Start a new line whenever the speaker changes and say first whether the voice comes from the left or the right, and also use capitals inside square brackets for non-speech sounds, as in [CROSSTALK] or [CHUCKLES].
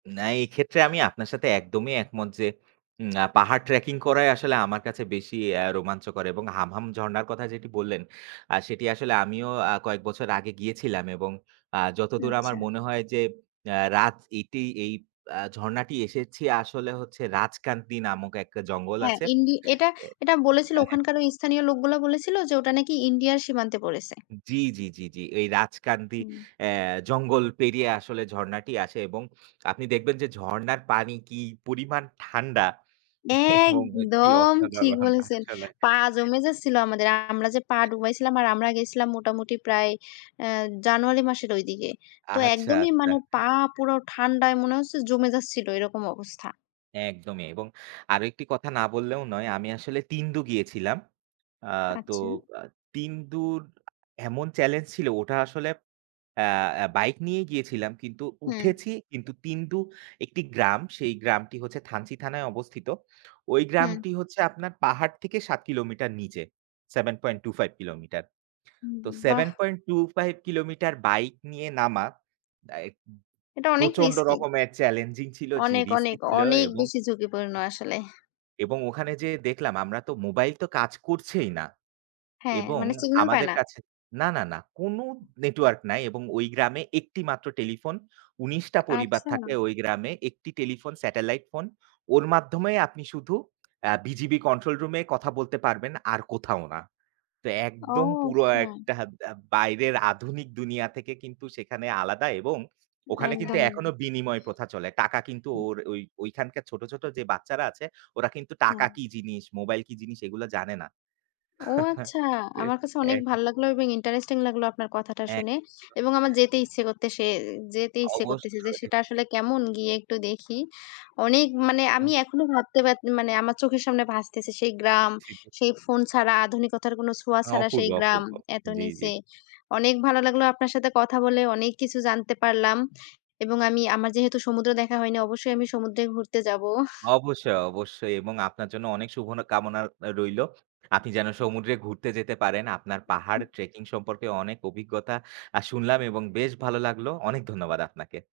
right: না, এই ক্ষেত্রে আমি আপনার সাথে একদমই একমত যে, আ পাহাড় ট্রাকিং করাই আসলে আমার কাছে বেশি আ রোমাঞ্চকর এবং হামহাম ঝর্ণার কথা যেটি বললেন আ সেটি আসলে আমিও আ কয়েক বছর আগে গিয়েছিলাম এবং আ যতদূর আমার
left: আচ্ছা।
right: মনে হয় যে আ রাত এটেই এই আ ঝর্ণাটি এসেছি আসলে হচ্ছে রাজকান্তী নামক একটা জঙ্গল
left: হ্যাঁ,
right: আছে
left: ইন্ডি এটা,
right: এ।
left: এটা বলেছিল
right: হ্যাঁ, হ্যাঁ।
left: ওখানকার ওই স্থানীয় লোকগুলা বলেছিল যে ওটা নাকি ইন্ডিয়ার সীমান্তে পড়েছে।
right: জি, জি, জি, জি। এই রাজকান্তী
left: হুম।
right: আ জঙ্গল পেরিয়ে আসলে ঝর্ণাটি আসে এবং আপনি দেখবেন যে ঝর্ণার পানি কি পরিমাণ ঠান্ডা এবং কি
left: একদম ঠিক
right: অসাধারণ
left: বলেছেন।
right: আসলে।
left: পা জমে যাচ্ছিল আমাদের। আমরা যে পা ডুবাইছিলাম আর আমরা গিয়েছিলাম মোটামুটি প্রায়, অ্যা জানুয়ারি মাসের ওই দিকে। তো
right: আচ্ছা,
left: একদমই
right: আচ্ছা।
left: মানে পা পুরো ঠান্ডায় মনে হচ্ছে জমে যাচ্ছিল, এরকম অবস্থা।
right: একদমই এবং আরও একটি কথা না বললেও নয়। আমি আসলে তিনদু গিয়েছিলাম। আ তো
left: আচ্ছা।
right: তিনদুর এমন চ্যালেঞ্জিং ছিল ওটা আসলে আ আ বাইক নিয়ে গিয়েছিলাম কিন্তু,
left: হুম।
right: উঠেছি। কিন্তু তিনদু একটি গ্রাম, সেই গ্রামটি হচ্ছে থানচি থানায় অবস্থিত। ওই
left: হুম।
right: গ্রামটি হচ্ছে আপনার পাহাড় থেকে ৭ কিলোমিটার নিচে, 7.25 কিলোমিটার।
left: হুম,
right: তো
left: বাহ!
right: 7.25 কিলোমিটার বাইক নিয়ে নামা আ
left: এটা অনেক
right: প্রচণ্ড
left: রিস্কি।
right: রকমের চ্যালেঞ্জিং ছিল, যে
left: অনেক,
right: রিস্কি
left: অনেক,
right: ছিলো।
left: অনেক বেশি ঝুঁকিপূর্ণ আসলে।
right: এবং ওখানে যেয়ে দেখলাম আমরা তো মোবাইল তো কাজ করছেই না
left: হ্যাঁ,
right: এবং
left: মানে signal পায়
right: আমাদের
left: না?
right: কাছে না, না, না কোন নেটওয়ার্ক নাই এবং ওই গ্রামে একটি মাত্র টেলিফোন। ১৯-টা পরিবার
left: আচ্ছা।
right: থাকে ওই গ্রামে। একটি টেলিফোন, স্যাটেলাইট ফোন। ওর মাধ্যমে আপনি শুধু আ বিজিবি কন্ট্রোল রুম-এ কথা বলতে পারবেন, আর কোথাও না। তো একদম
left: ওহ,
right: পুরো
left: না।
right: একটা বস বাইরের আধুনিক দুনিয়া থেকে কিন্তু সেখানে আলাদা, এবং ওখানে কিন্তু
left: একদম।
right: এখনো বিনিময় প্রথা চলে। টাকা কিন্তু ওর ওইখানকার ছোট, ছোট যে বাচ্চারা আছে ওরা কিন্তু টাকা
left: হুম।
right: কি জিনিস, মোবাইল কি জিনিস এগুলা জানে না।
left: ও
right: [CHUCKLES]
left: আচ্ছা,
right: তে
left: আমার কাছে অনেক
right: এ
left: ভালো লাগলো এবং, ইন্টারেস্টিং লাগলো আপনার কথাটা
right: হ্যাঁ।
left: শুনে এবং আমার যেতে ইচ্ছে করতেসে যেতে ইচ্ছে করতেছে যে
right: অবশ্যই।
left: সেটা আসলে কেমন, গিয়ে একটু দেখি। অনেক মানে
right: হুম।
left: আমি এখনো ভাবতে মানে আমার চোখের সামনে ভাসতেছে সেই গ্রাম,
right: ছিলো।
left: সেই ফোন ছাড়া, আধুনিকত্তর কোনো ছোঁয়া ছাড়া
right: অপূর্ব,
left: সেই গ্রাম,
right: অপূর্ব।
left: এত
right: জি, জি।
left: নিচে। অনেক ভালো লাগলো আপনার সাথে কথা বলে। অনেক কিছু জানতে পারলাম এবং আমি, আমার যেহেতু সমুদ্র দেখা হয়নি, অবশ্যই আমি সমুদ্রে ঘুরতে যাব।
right: অবশ্যই, অবশ্যই এবং আপনার জন্য অনেক শুভ কামনা রইল। আপনি যেন সমুদ্রে ঘুরতে যেতে পারেন। আপনার পাহাড় ট্রাকিং সম্পর্কে অনেক অভিজ্ঞতা আ শুনলাম এবং বেশ ভালো লাগলো। অনেক ধন্যবাদ আপনাকে।